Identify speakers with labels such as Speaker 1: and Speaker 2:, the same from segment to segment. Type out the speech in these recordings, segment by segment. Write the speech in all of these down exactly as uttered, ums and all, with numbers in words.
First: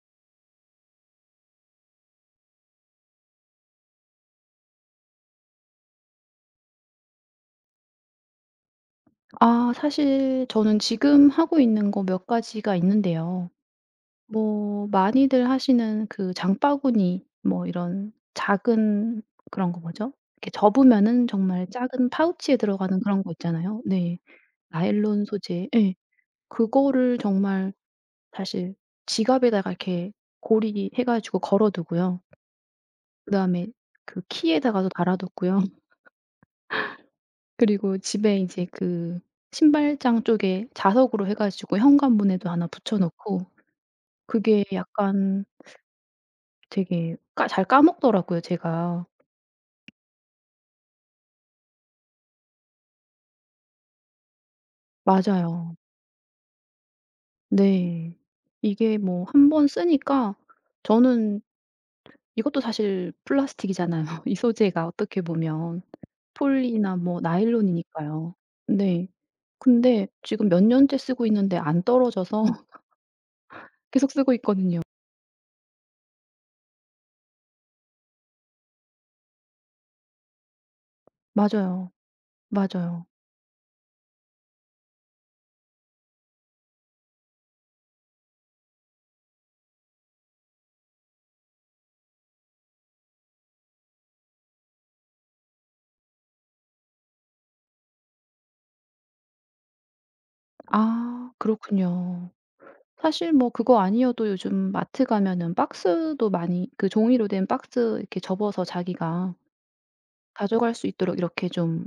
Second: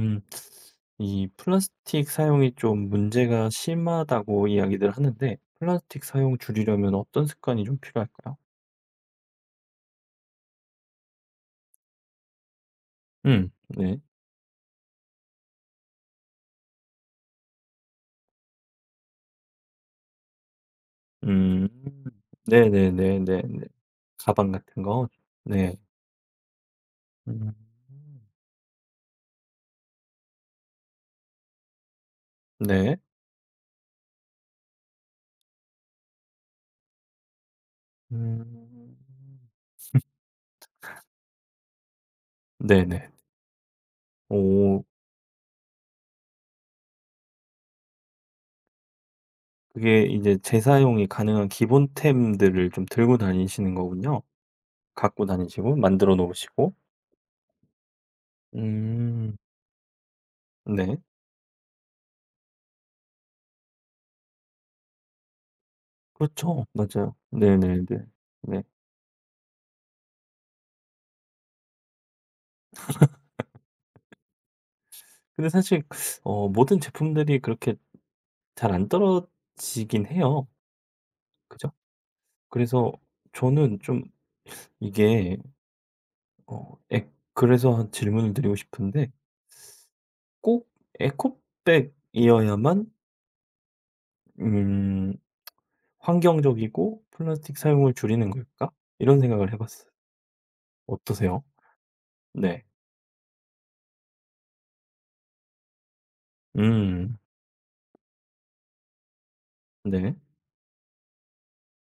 Speaker 1: 음, 이 플라스틱 사용이 좀 문제가 심하다고 이야기들 하는데, 플라스틱 사용 줄이려면 어떤 습관이 좀 필요할까요?
Speaker 2: 아 사실 저는 지금 하고 있는 거 몇 가지가 있는데요.
Speaker 1: 음, 네.
Speaker 2: 뭐 많이들 하시는 그 장바구니 뭐 이런 작은 그런 거 뭐죠? 이렇게 접으면은 정말
Speaker 1: 음,
Speaker 2: 작은 파우치에 들어가는 그런 거
Speaker 1: 네네네네네.
Speaker 2: 있잖아요. 네.
Speaker 1: 가방 같은 거.
Speaker 2: 나일론 소재
Speaker 1: 네.
Speaker 2: 예. 그거를
Speaker 1: 음,
Speaker 2: 정말 사실 지갑에다가 이렇게 고리 해 가지고 걸어 두고요.
Speaker 1: 네.
Speaker 2: 그다음에 그 키에다가도 달아 뒀고요. 그리고 집에 이제
Speaker 1: 음,
Speaker 2: 그 신발장 쪽에 자석으로 해 가지고 현관문에도 하나 붙여
Speaker 1: 네네.
Speaker 2: 놓고 그게
Speaker 1: 오,
Speaker 2: 약간 되게 까 잘 까먹더라고요 제가.
Speaker 1: 그게 이제 재사용이 가능한 기본템들을 좀 들고 다니시는 거군요. 갖고 다니시고,
Speaker 2: 맞아요.
Speaker 1: 만들어 놓으시고.
Speaker 2: 네. 이게 뭐
Speaker 1: 음,
Speaker 2: 한 번 쓰니까
Speaker 1: 네.
Speaker 2: 저는 이것도 사실 플라스틱이잖아요 이 소재가 어떻게 보면.
Speaker 1: 그렇죠.
Speaker 2: 폴리나
Speaker 1: 맞아요.
Speaker 2: 뭐
Speaker 1: 네네네.
Speaker 2: 나일론이니까요.
Speaker 1: 네.
Speaker 2: 네. 근데 지금 몇 년째 쓰고 있는데 안 떨어져서 계속 쓰고 있거든요.
Speaker 1: 근데 사실 어 모든 제품들이 그렇게 잘 안 떨어지긴 해요. 그죠?
Speaker 2: 맞아요.
Speaker 1: 그래서
Speaker 2: 맞아요.
Speaker 1: 저는 좀 이게 어 에 그래서 한 질문을 드리고 싶은데 꼭 에코백이어야만 음 '환경적이고 플라스틱 사용을 줄이는 걸까?' 이런 생각을 해 봤어요.
Speaker 2: 아
Speaker 1: 어떠세요?
Speaker 2: 그렇군요.
Speaker 1: 네.
Speaker 2: 사실 뭐 그거 아니어도 요즘 마트 가면은 박스도 많이 그
Speaker 1: 음.
Speaker 2: 종이로 된 박스 이렇게 접어서 자기가
Speaker 1: 네.
Speaker 2: 가져갈 수 있도록 이렇게 좀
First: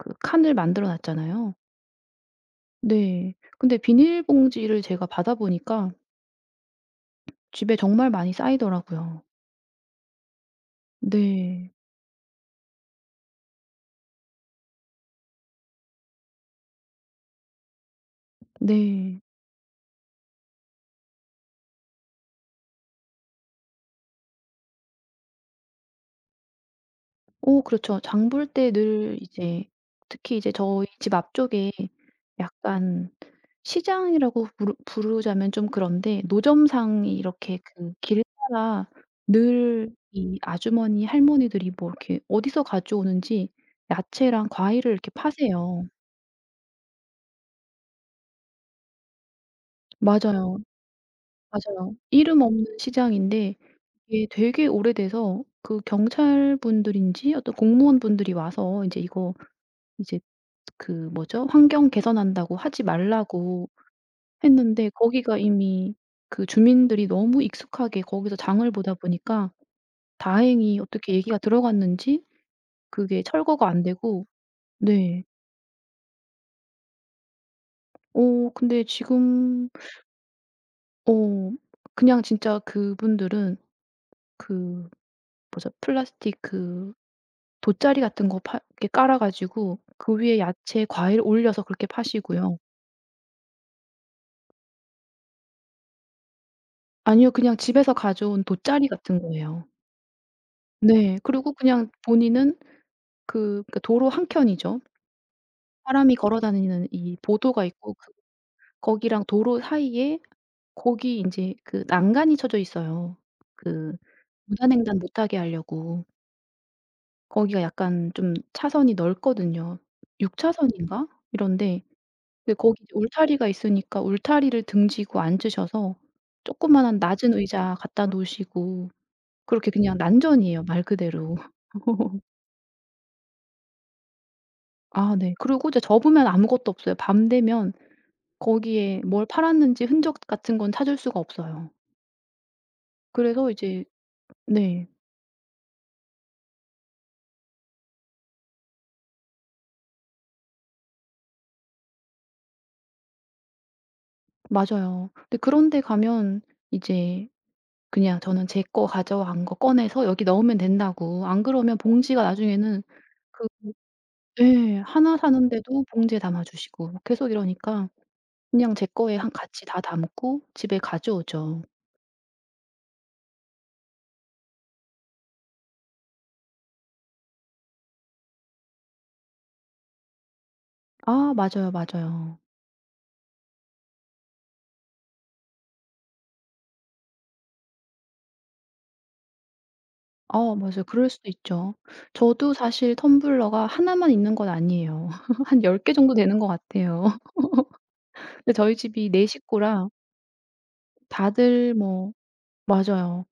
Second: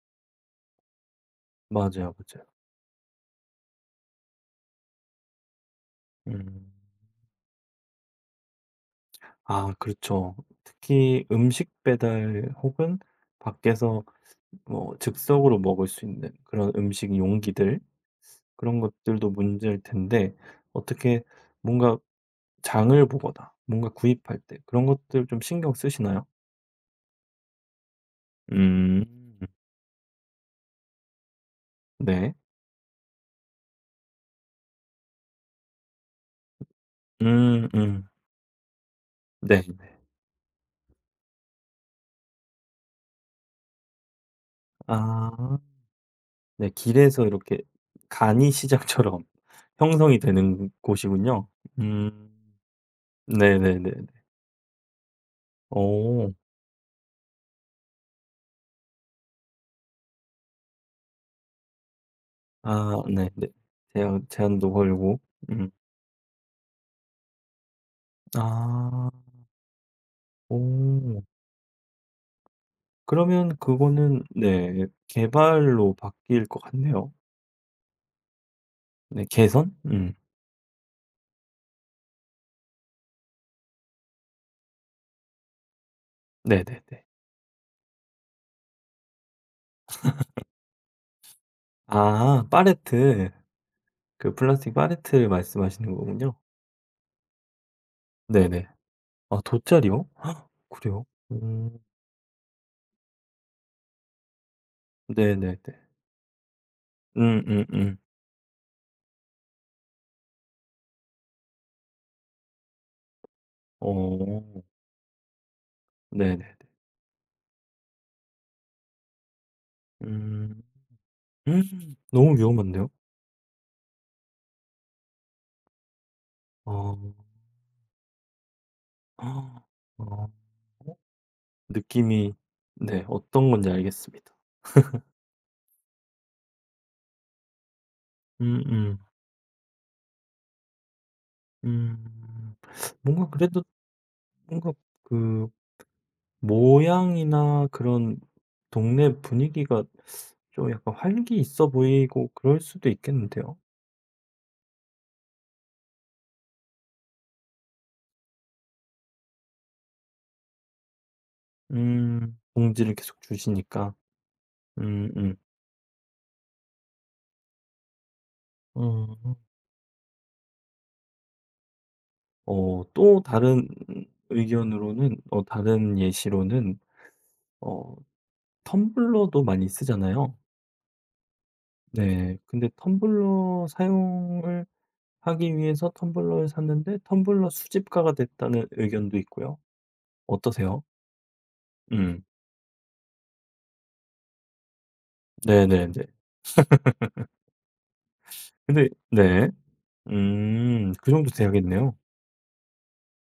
Speaker 2: 그 칸을 만들어 놨잖아요.
Speaker 1: 맞아요, 맞아요.
Speaker 2: 네. 근데 비닐봉지를 제가 받아 보니까
Speaker 1: 음.
Speaker 2: 집에 정말 많이 쌓이더라고요.
Speaker 1: 아 그렇죠. 특히 음식
Speaker 2: 네.
Speaker 1: 배달 혹은 밖에서 뭐 즉석으로 먹을 수 있는 그런 음식 용기들 그런
Speaker 2: 네.
Speaker 1: 것들도 문제일 텐데 어떻게 뭔가 장을 보거나 뭔가 구입할 때 그런 것들 좀 신경 쓰시나요?
Speaker 2: 어 그렇죠. 장볼 때
Speaker 1: 음.
Speaker 2: 늘 이제 특히 이제 저희 집 앞쪽에
Speaker 1: 네.
Speaker 2: 약간 시장이라고 부르 부르자면 좀 그런데 노점상이 이렇게
Speaker 1: 음
Speaker 2: 그
Speaker 1: 음.
Speaker 2: 길 따라 늘
Speaker 1: 네네.
Speaker 2: 이 아주머니 할머니들이 뭐 이렇게 어디서 가져오는지 야채랑 과일을 이렇게
Speaker 1: 아.
Speaker 2: 파세요.
Speaker 1: 네 길에서 이렇게 간이 시장처럼 형성이
Speaker 2: 맞아요.
Speaker 1: 되는 곳이군요.
Speaker 2: 맞아요.
Speaker 1: 음.
Speaker 2: 이름 없는 시장인데
Speaker 1: 네네네네.
Speaker 2: 이게 되게 오래돼서 그
Speaker 1: 어.
Speaker 2: 경찰분들인지 어떤 공무원분들이 와서 인제 이거 이제 그 뭐죠? 환경 개선한다고 하지
Speaker 1: 아 네. 네.
Speaker 2: 말라고
Speaker 1: 제한 제한도
Speaker 2: 했는데
Speaker 1: 걸고.
Speaker 2: 거기가
Speaker 1: 음.
Speaker 2: 이미 그 주민들이 너무 익숙하게 거기서 장을 보다
Speaker 1: 아.
Speaker 2: 보니까 다행히 어떻게
Speaker 1: 오.
Speaker 2: 얘기가 들어갔는지 그게
Speaker 1: 그러면
Speaker 2: 철거가 안
Speaker 1: 그거는
Speaker 2: 되고
Speaker 1: 네
Speaker 2: 네.
Speaker 1: 개발로 바뀔 것 같네요.
Speaker 2: 어 근데
Speaker 1: 네
Speaker 2: 지금
Speaker 1: 개선? 음.
Speaker 2: 어 그냥 진짜 그분들은 그 뭐죠? 플라스틱 그
Speaker 1: 네네네.
Speaker 2: 돗자리 같은 거 파 이렇게 깔아 가지고 그 위에 야채, 과일 올려서 그렇게
Speaker 1: 아
Speaker 2: 파시고요.
Speaker 1: 팔레트. 그 플라스틱 팔레트를 말씀하시는 거군요.
Speaker 2: 아니요. 그냥 집에서 가져온
Speaker 1: 네네.
Speaker 2: 돗자리 같은
Speaker 1: 아
Speaker 2: 거예요.
Speaker 1: 돗자리요? 헉, 그래요?
Speaker 2: 네. 그리고
Speaker 1: 음.
Speaker 2: 그냥 본인은 그 그러니까 도로 한켠이죠.
Speaker 1: 네네네.
Speaker 2: 사람이 걸어 다니는 이
Speaker 1: 음
Speaker 2: 보도가 있고
Speaker 1: 음음.
Speaker 2: 그 거기랑 도로 사이에 거기 인제 그 난간이 쳐져 있어요. 그
Speaker 1: 어.
Speaker 2: 무단횡단 못 하게 하려고.
Speaker 1: 네네네.
Speaker 2: 거기가 약간 좀 차선이 넓거든요. 육
Speaker 1: 음.
Speaker 2: 차선인가? 이런데
Speaker 1: 음 너무
Speaker 2: 근데 거기
Speaker 1: 위험한데요?
Speaker 2: 울타리가 있으니까 울타리를 등지고 앉으셔서
Speaker 1: 어.
Speaker 2: 조그마한 낮은 의자 갖다 놓으시고
Speaker 1: 헉,
Speaker 2: 그렇게 그냥
Speaker 1: 어.
Speaker 2: 난전이에요 말 그대로.
Speaker 1: 느낌이 네 어떤 건지 알겠습니다.
Speaker 2: 아 네. 그리고 이제 접으면 아무것도 없어요. 밤 되면
Speaker 1: 음음. 음.
Speaker 2: 거기에 뭘 팔았는지 흔적 같은 건 찾을 수가 없어요.
Speaker 1: 음. 뭔가
Speaker 2: 그래서
Speaker 1: 그래도
Speaker 2: 이제
Speaker 1: 뭔가
Speaker 2: 네.
Speaker 1: 그 모양이나 그런 동네 분위기가 좀 약간 활기 있어 보이고 그럴 수도 있겠는데요.
Speaker 2: 맞아요. 근데 그런 데 가면 이제 그냥 저는 제 거 가져간 거 꺼내서 여기 넣으면 된다고 안 그러면 봉지가
Speaker 1: 음.
Speaker 2: 나중에는
Speaker 1: 봉지를 계속
Speaker 2: 그
Speaker 1: 주시니까.
Speaker 2: 예.
Speaker 1: 음음.
Speaker 2: 나
Speaker 1: 음.
Speaker 2: 사는데도 봉지에 담아 주시고 계속 이러니까 그냥 제 거에 한
Speaker 1: 어
Speaker 2: 같이 다 담고 집에 가져오죠.
Speaker 1: 어, 또 다른 의견으로는 어 다른 예시로는 어 텀블러도 많이 쓰잖아요.
Speaker 2: 아 맞아요,
Speaker 1: 네.
Speaker 2: 맞아요.
Speaker 1: 근데 텀블러 사용을 하기 위해서 텀블러를 샀는데 텀블러 수집가가 됐다는 의견도 있고요.
Speaker 2: 어
Speaker 1: 어떠세요?
Speaker 2: 맞아요. 그럴 수도 있죠.
Speaker 1: 음.
Speaker 2: 저도 사실 텀블러가 하나만 있는 건 아니에요. 한 10
Speaker 1: 네네네.
Speaker 2: 개 정도 되는 것 같아요. 근데 저희
Speaker 1: 근데
Speaker 2: 집이 네
Speaker 1: 네.
Speaker 2: 식구라
Speaker 1: 음. 그 정도
Speaker 2: 다들
Speaker 1: 돼야겠네요.
Speaker 2: 뭐 맞아요.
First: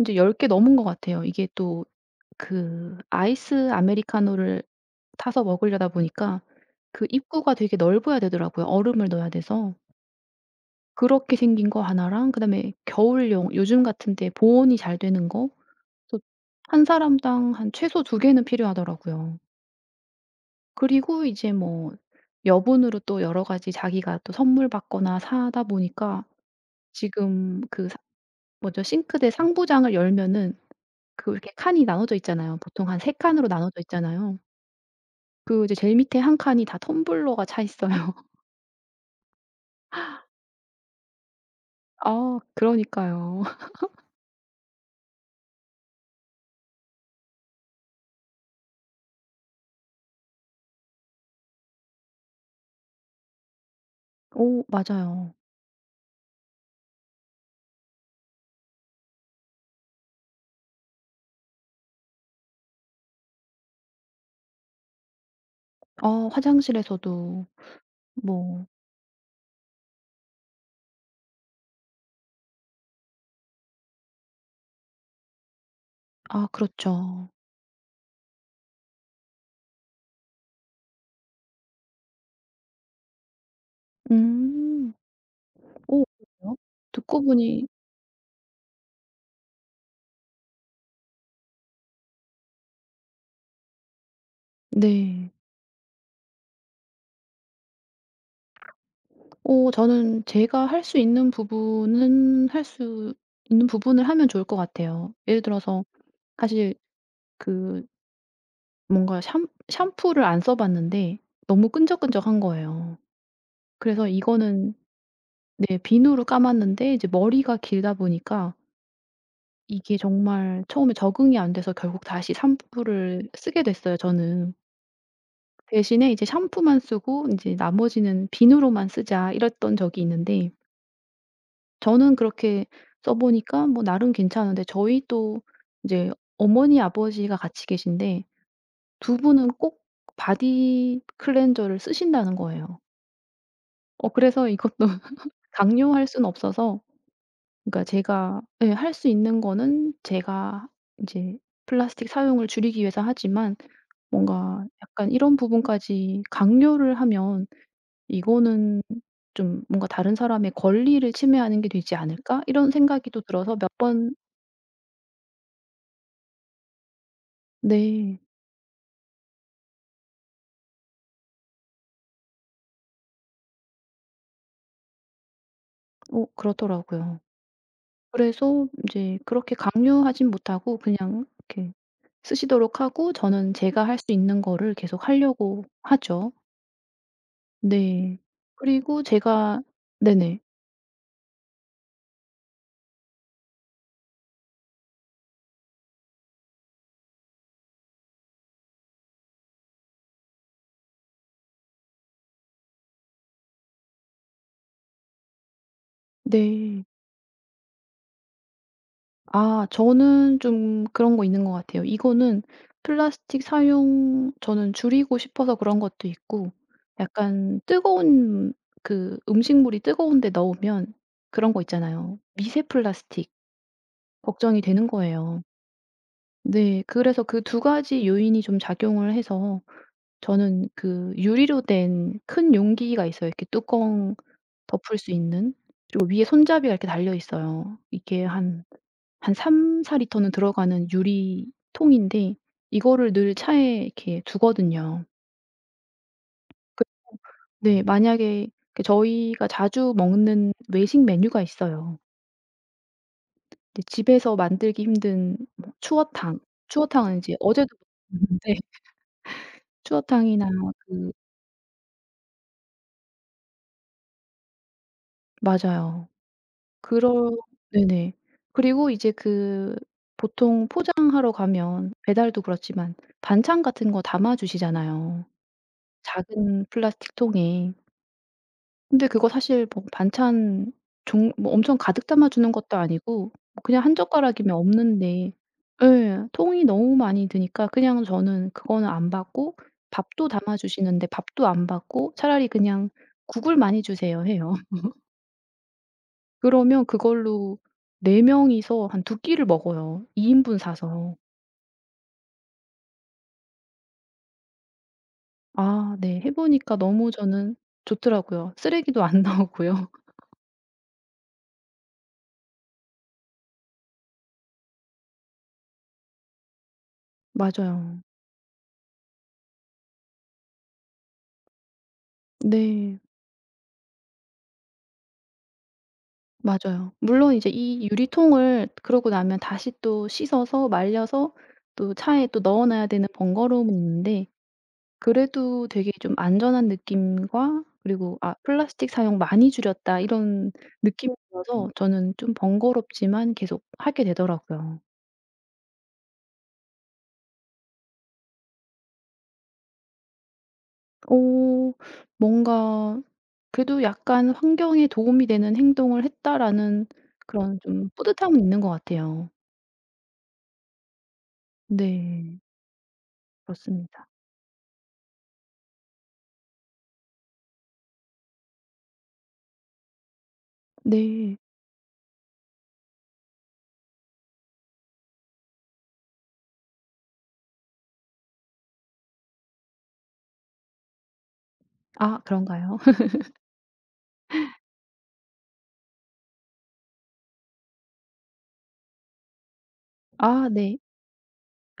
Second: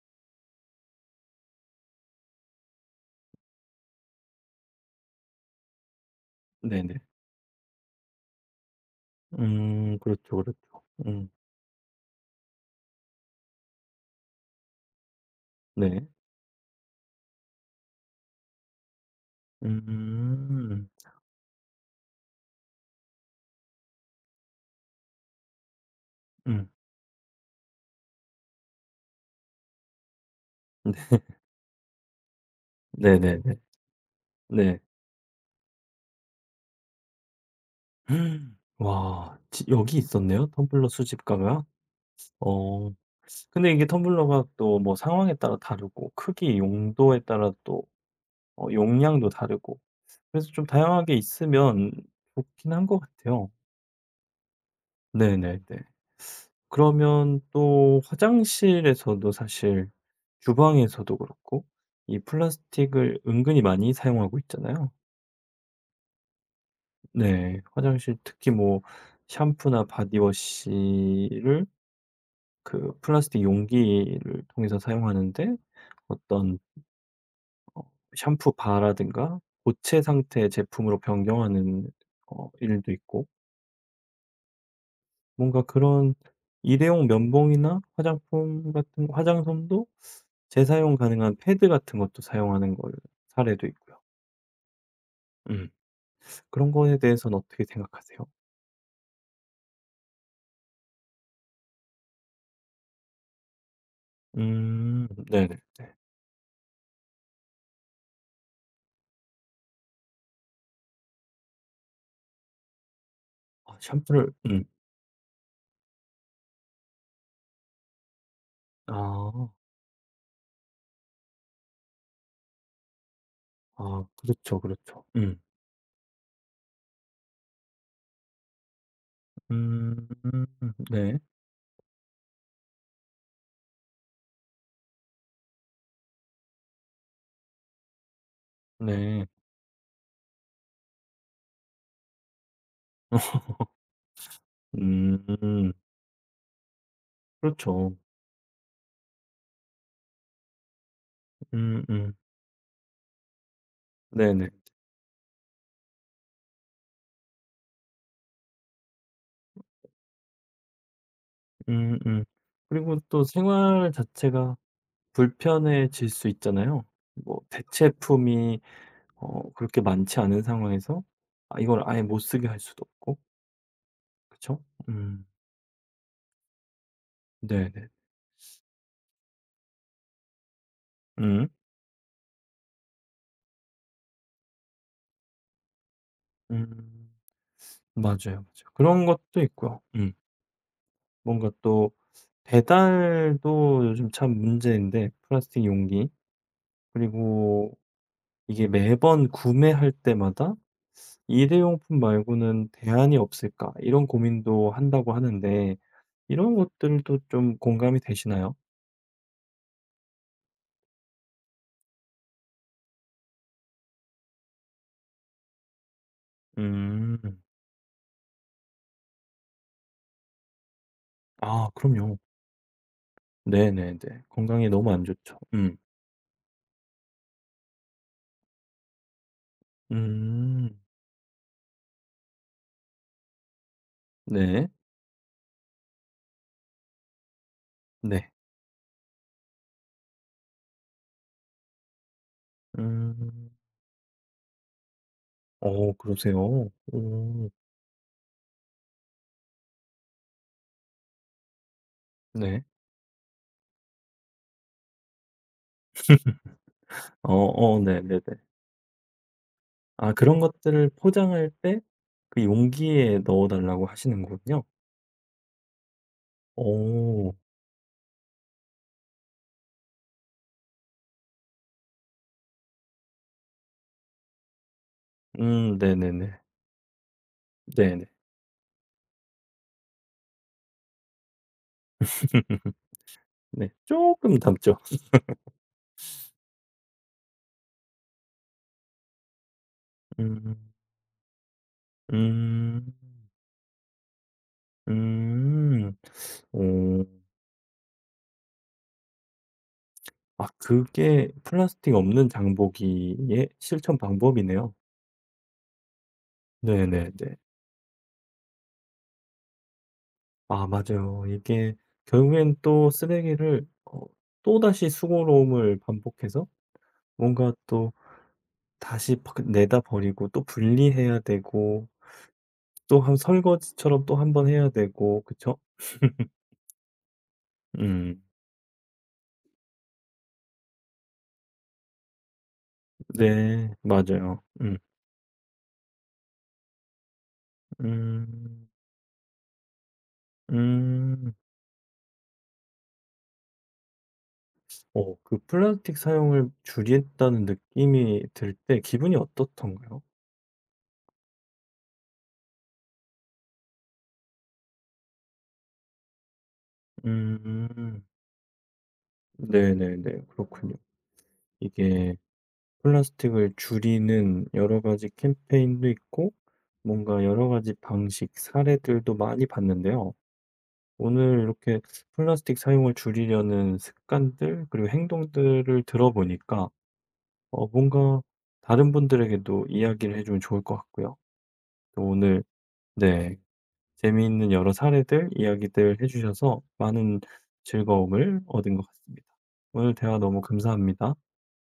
Speaker 2: 이제열 개 넘은 것 같아요. 이게 또 그 아이스 아메리카노를 타서 먹으려다 보니까
Speaker 1: 네네.
Speaker 2: 그 입구가 되게 넓어야 되더라고요, 얼음을 넣어야 돼서.
Speaker 1: 음. 그렇죠, 그렇죠. 음.
Speaker 2: 그렇게 생긴 거 하나랑 그다음에 겨울용 요즘 같은 때 보온이 잘 되는 거.
Speaker 1: 네.
Speaker 2: 그래서 한 사람당 한 최소 두 개는 필요하더라고요.
Speaker 1: 음.
Speaker 2: 그리고 이제 뭐 여분으로 또 여러 가지 자기가 또 선물 받거나 사다 보니까
Speaker 1: 음.
Speaker 2: 지금 그 사 뭐죠? 싱크대 상부장을 열면은 그 이렇게 칸이 나눠져 있잖아요. 보통 한 세
Speaker 1: 네네네.
Speaker 2: 칸으로 나눠져 있잖아요.
Speaker 1: 네.
Speaker 2: 그 이제 제일 밑에 한 칸이 다 텀블러가 차 있어요.
Speaker 1: 와. 지 여기 있었네요, 텀블러 수집가가.
Speaker 2: 아
Speaker 1: 어.
Speaker 2: 그러니까요.
Speaker 1: 근데 이게 텀블러가 또 뭐 상황에 따라 다르고 크기, 용도에 따라 또 어 용량도 다르고 그래서 좀 다양하게 있으면 좋긴 한 것 같아요.
Speaker 2: 오 맞아요.
Speaker 1: 네네네. 그러면 또 화장실에서도 사실 주방에서도 그렇고 이 플라스틱을 은근히 많이 사용하고 있잖아요.
Speaker 2: 아 화장실에서도
Speaker 1: 네. 화장실 특히
Speaker 2: 뭐
Speaker 1: 뭐 샴푸나 바디워시를 그 플라스틱 용기를 통해서 사용하는데
Speaker 2: 아
Speaker 1: 어떤
Speaker 2: 그렇죠.
Speaker 1: 어 샴푸바라든가 고체 상태의 제품으로 변경하는 어 일도 있고
Speaker 2: 음.
Speaker 1: 뭔가
Speaker 2: 오
Speaker 1: 그런
Speaker 2: 그래요?
Speaker 1: 일회용
Speaker 2: 듣고 보니
Speaker 1: 면봉이나 화장품 같은 화장솜도 재사용 가능한 패드 같은 것도 사용하는 걸 사례도 있고요.
Speaker 2: 네.
Speaker 1: 음. 그런 거에 대해서는 어떻게 생각하세요?
Speaker 2: 어 저는 제가 할 수 있는 부분은 할 수 있는 부분을 하면 좋을 것
Speaker 1: 음.
Speaker 2: 같아요. 예를
Speaker 1: 네네네.
Speaker 2: 들어서 사실 그 뭔가 샴 샴푸를 안 써 봤는데 너무 끈적끈적한 거예요.
Speaker 1: 아
Speaker 2: 그래서
Speaker 1: 샴푸를 음.
Speaker 2: 이거는 네 비누로 감았는데 이제 머리가 길다 보니까
Speaker 1: 아.
Speaker 2: 이게 정말 처음에 적응이 안 돼서 결국 다시 샴푸를 쓰게 됐어요
Speaker 1: 아
Speaker 2: 저는.
Speaker 1: 그렇죠, 그렇죠. 음.
Speaker 2: 대신에 이제 샴푸만 쓰고 이제 나머지는 비누로만 쓰자 이랬던
Speaker 1: 음.
Speaker 2: 적이 있는데
Speaker 1: 네.
Speaker 2: 저는 그렇게 써 보니까 뭐 나름 괜찮은데 저희 또 이제 어머니 아버지가 같이 계신데 두
Speaker 1: 네.
Speaker 2: 분은 꼭 바디 클렌저를 쓰신다는 거예요. 어 그래서 이것도
Speaker 1: 음.
Speaker 2: 강요할 수는 없어서 그러니까
Speaker 1: 그렇죠.
Speaker 2: 제가 예 할 수 있는 거는 제가 이제 플라스틱
Speaker 1: 음음.
Speaker 2: 사용을 줄이기 위해서 하지만
Speaker 1: 네네.
Speaker 2: 뭔가 약간 이런 부분까지 강요를 하면 '이거는 좀 뭔가 다른 사람의 권리를 침해하는 게 되지
Speaker 1: 음음.
Speaker 2: 않을까?' 이런
Speaker 1: 그리고
Speaker 2: 생각이 또
Speaker 1: 또
Speaker 2: 들어서 몇
Speaker 1: 생활
Speaker 2: 번
Speaker 1: 자체가 불편해질 수 있잖아요. 뭐
Speaker 2: 네.
Speaker 1: 대체품이 어 그렇게 많지 않은 상황에서 아 이걸 아예 못 쓰게 할 수도 없고. 그쵸? 음.
Speaker 2: 어 그렇더라고요
Speaker 1: 네네.
Speaker 2: 그래서 이제 그렇게 강요하진 못하고 그냥
Speaker 1: 음.
Speaker 2: 이렇게 쓰시도록 하고 저는 제가 할 수 있는 거를 계속 하려고 하죠.
Speaker 1: 음. 맞아요,
Speaker 2: 네.
Speaker 1: 맞아요.
Speaker 2: 그리고
Speaker 1: 그런 것도
Speaker 2: 제가
Speaker 1: 있고요. 음.
Speaker 2: 네네.
Speaker 1: 뭔가 또 배달도 요즘 참 문제인데 플라스틱 용기. 그리고 이게 매번 구매할 때마다 '일회용품 말고는 대안이 없을까?' 이런 고민도 한다고 하는데 이런
Speaker 2: 네.
Speaker 1: 것들도 좀 공감이 되시나요?
Speaker 2: 아 저는 좀 그런 거 있는 것 같아요. 이거는 플라스틱 사용 저는 줄이고 싶어서 그런 것도 있고
Speaker 1: 음.
Speaker 2: 약간 뜨거운 그 음식물이 뜨거운 데 넣으면 그런 거
Speaker 1: 아 그럼요.
Speaker 2: 있잖아요. 미세 플라스틱
Speaker 1: 네네네.
Speaker 2: 걱정이
Speaker 1: 건강에
Speaker 2: 되는
Speaker 1: 너무 안 좋죠.
Speaker 2: 거예요.
Speaker 1: 음.
Speaker 2: 네. 그래서 그 두 가지 요인이 좀 작용을 해서 저는
Speaker 1: 음.
Speaker 2: 그 유리로 된 큰 용기가 있어요. 이렇게 뚜껑
Speaker 1: 네.
Speaker 2: 덮을 수 있는. 그리고 위에 손잡이가 이렇게 달려 있어요. 이게
Speaker 1: 네.
Speaker 2: 한 한 삼에서 사 리터는 들어가는 유리 통인데 이거를 늘
Speaker 1: 음.
Speaker 2: 차에 이렇게 두거든요.
Speaker 1: 어 그러세요? 오.
Speaker 2: 네. 만약에 그 저희가 자주 먹는 외식 메뉴가 있어요.
Speaker 1: 네.
Speaker 2: 이제 집에서 만들기 힘든 뭐 추어탕. 추어탕은
Speaker 1: 어
Speaker 2: 이제 어제도
Speaker 1: 어 네네네.
Speaker 2: 먹었는데
Speaker 1: 아 그런
Speaker 2: 추어탕이나
Speaker 1: 것들을
Speaker 2: 그
Speaker 1: 포장할 때 그 용기에 넣어 달라고 하시는 거군요.
Speaker 2: 맞아요.
Speaker 1: 오.
Speaker 2: 그런 네네. 그리고 이제 그 보통 포장하러 가면 배달도 그렇지만 반찬 같은 거 담아 주시잖아요,
Speaker 1: 음 네네네.
Speaker 2: 작은 플라스틱 통에.
Speaker 1: 네네.
Speaker 2: 근데 그거 사실 뭐 반찬 종 뭐 엄청 가득 담아 주는 것도 아니고 뭐
Speaker 1: 네.
Speaker 2: 그냥 한
Speaker 1: 조금
Speaker 2: 젓가락이면
Speaker 1: 담죠.
Speaker 2: 없는데 예. 통이 너무 많이 드니까 그냥 저는 그거는 안 받고 밥도 담아
Speaker 1: 음.
Speaker 2: 주시는데 밥도 안 받고 차라리 그냥
Speaker 1: 음.
Speaker 2: "국을 많이 주세요." 해요.
Speaker 1: 음.
Speaker 2: 그러면
Speaker 1: 오.
Speaker 2: 그걸로 네 명이서 한 두 끼를 먹어요, 이
Speaker 1: 아
Speaker 2: 인분 사서.
Speaker 1: 그게 플라스틱 없는 장보기의 실천 방법이네요.
Speaker 2: 아 네. 해 보니까 너무
Speaker 1: 네네네.
Speaker 2: 저는 좋더라고요. 쓰레기도 안 나오고요.
Speaker 1: 아 맞아요. 이게 결국엔 또 쓰레기를 어 또다시 수고로움을 반복해서 뭔가 또
Speaker 2: 맞아요.
Speaker 1: 다시 버- 내다 버리고 또 분리해야 되고
Speaker 2: 네.
Speaker 1: 또 한 설거지처럼 또 한번 해야 되고 그쵸?
Speaker 2: 맞아요. 물론 이제 이
Speaker 1: 음.
Speaker 2: 유리통을 그러고 나면 다시 또 씻어서 말려서 또 차에 또 넣어 놔야 되는 번거로움은
Speaker 1: 네.
Speaker 2: 있는데
Speaker 1: 맞아요. 음.
Speaker 2: 그래도 되게 좀 안전한 느낌과 그리고 '아
Speaker 1: 음.
Speaker 2: 플라스틱 사용 많이 줄였다.' 이런 느낌이
Speaker 1: 음.
Speaker 2: 들어서 저는 좀 번거롭지만 계속 하게 되더라고요.
Speaker 1: 어 그 플라스틱 사용을 줄였다는 느낌이 들 때 기분이 어떻던가요?
Speaker 2: 어 뭔가 그래도 약간 '환경에 도움이 되는 행동을 했다.'라는 그런 좀
Speaker 1: 음.
Speaker 2: 뿌듯함은 있는 것 같아요.
Speaker 1: 네네네. 그렇군요. 이게
Speaker 2: 네.
Speaker 1: 플라스틱을
Speaker 2: 그렇습니다.
Speaker 1: 줄이는 여러 가지 캠페인도 있고 뭔가 여러 가지 방식, 사례들도 많이 봤는데요.
Speaker 2: 네.
Speaker 1: 오늘 이렇게 플라스틱 사용을 줄이려는 습관들 그리고 행동들을 들어보니까 어 뭔가 다른 분들에게도 이야기를 해 주면 좋을 것 같고요. 또
Speaker 2: 아
Speaker 1: 오늘
Speaker 2: 그런가요?
Speaker 1: 네. 재미있는 여러 사례들, 이야기들 해 주셔서 많은 즐거움을 얻은 것 같습니다. 오늘 대화 너무
Speaker 2: 아 네.
Speaker 1: 감사합니다.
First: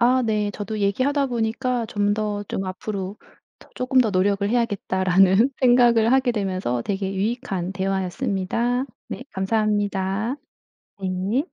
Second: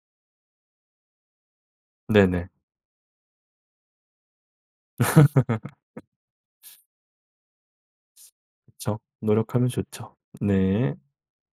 Speaker 2: 아 네. 저도 얘기하다 보니까 좀 더
Speaker 1: 네네.
Speaker 2: 좀 '앞으로 더금더 노력을 해야겠다.'라는 생각을 하게 되면서 되게 유익한 대화였습니다.
Speaker 1: 그쵸.
Speaker 2: 네
Speaker 1: 노력하면 좋죠.
Speaker 2: 감사합니다.
Speaker 1: 네.
Speaker 2: 네.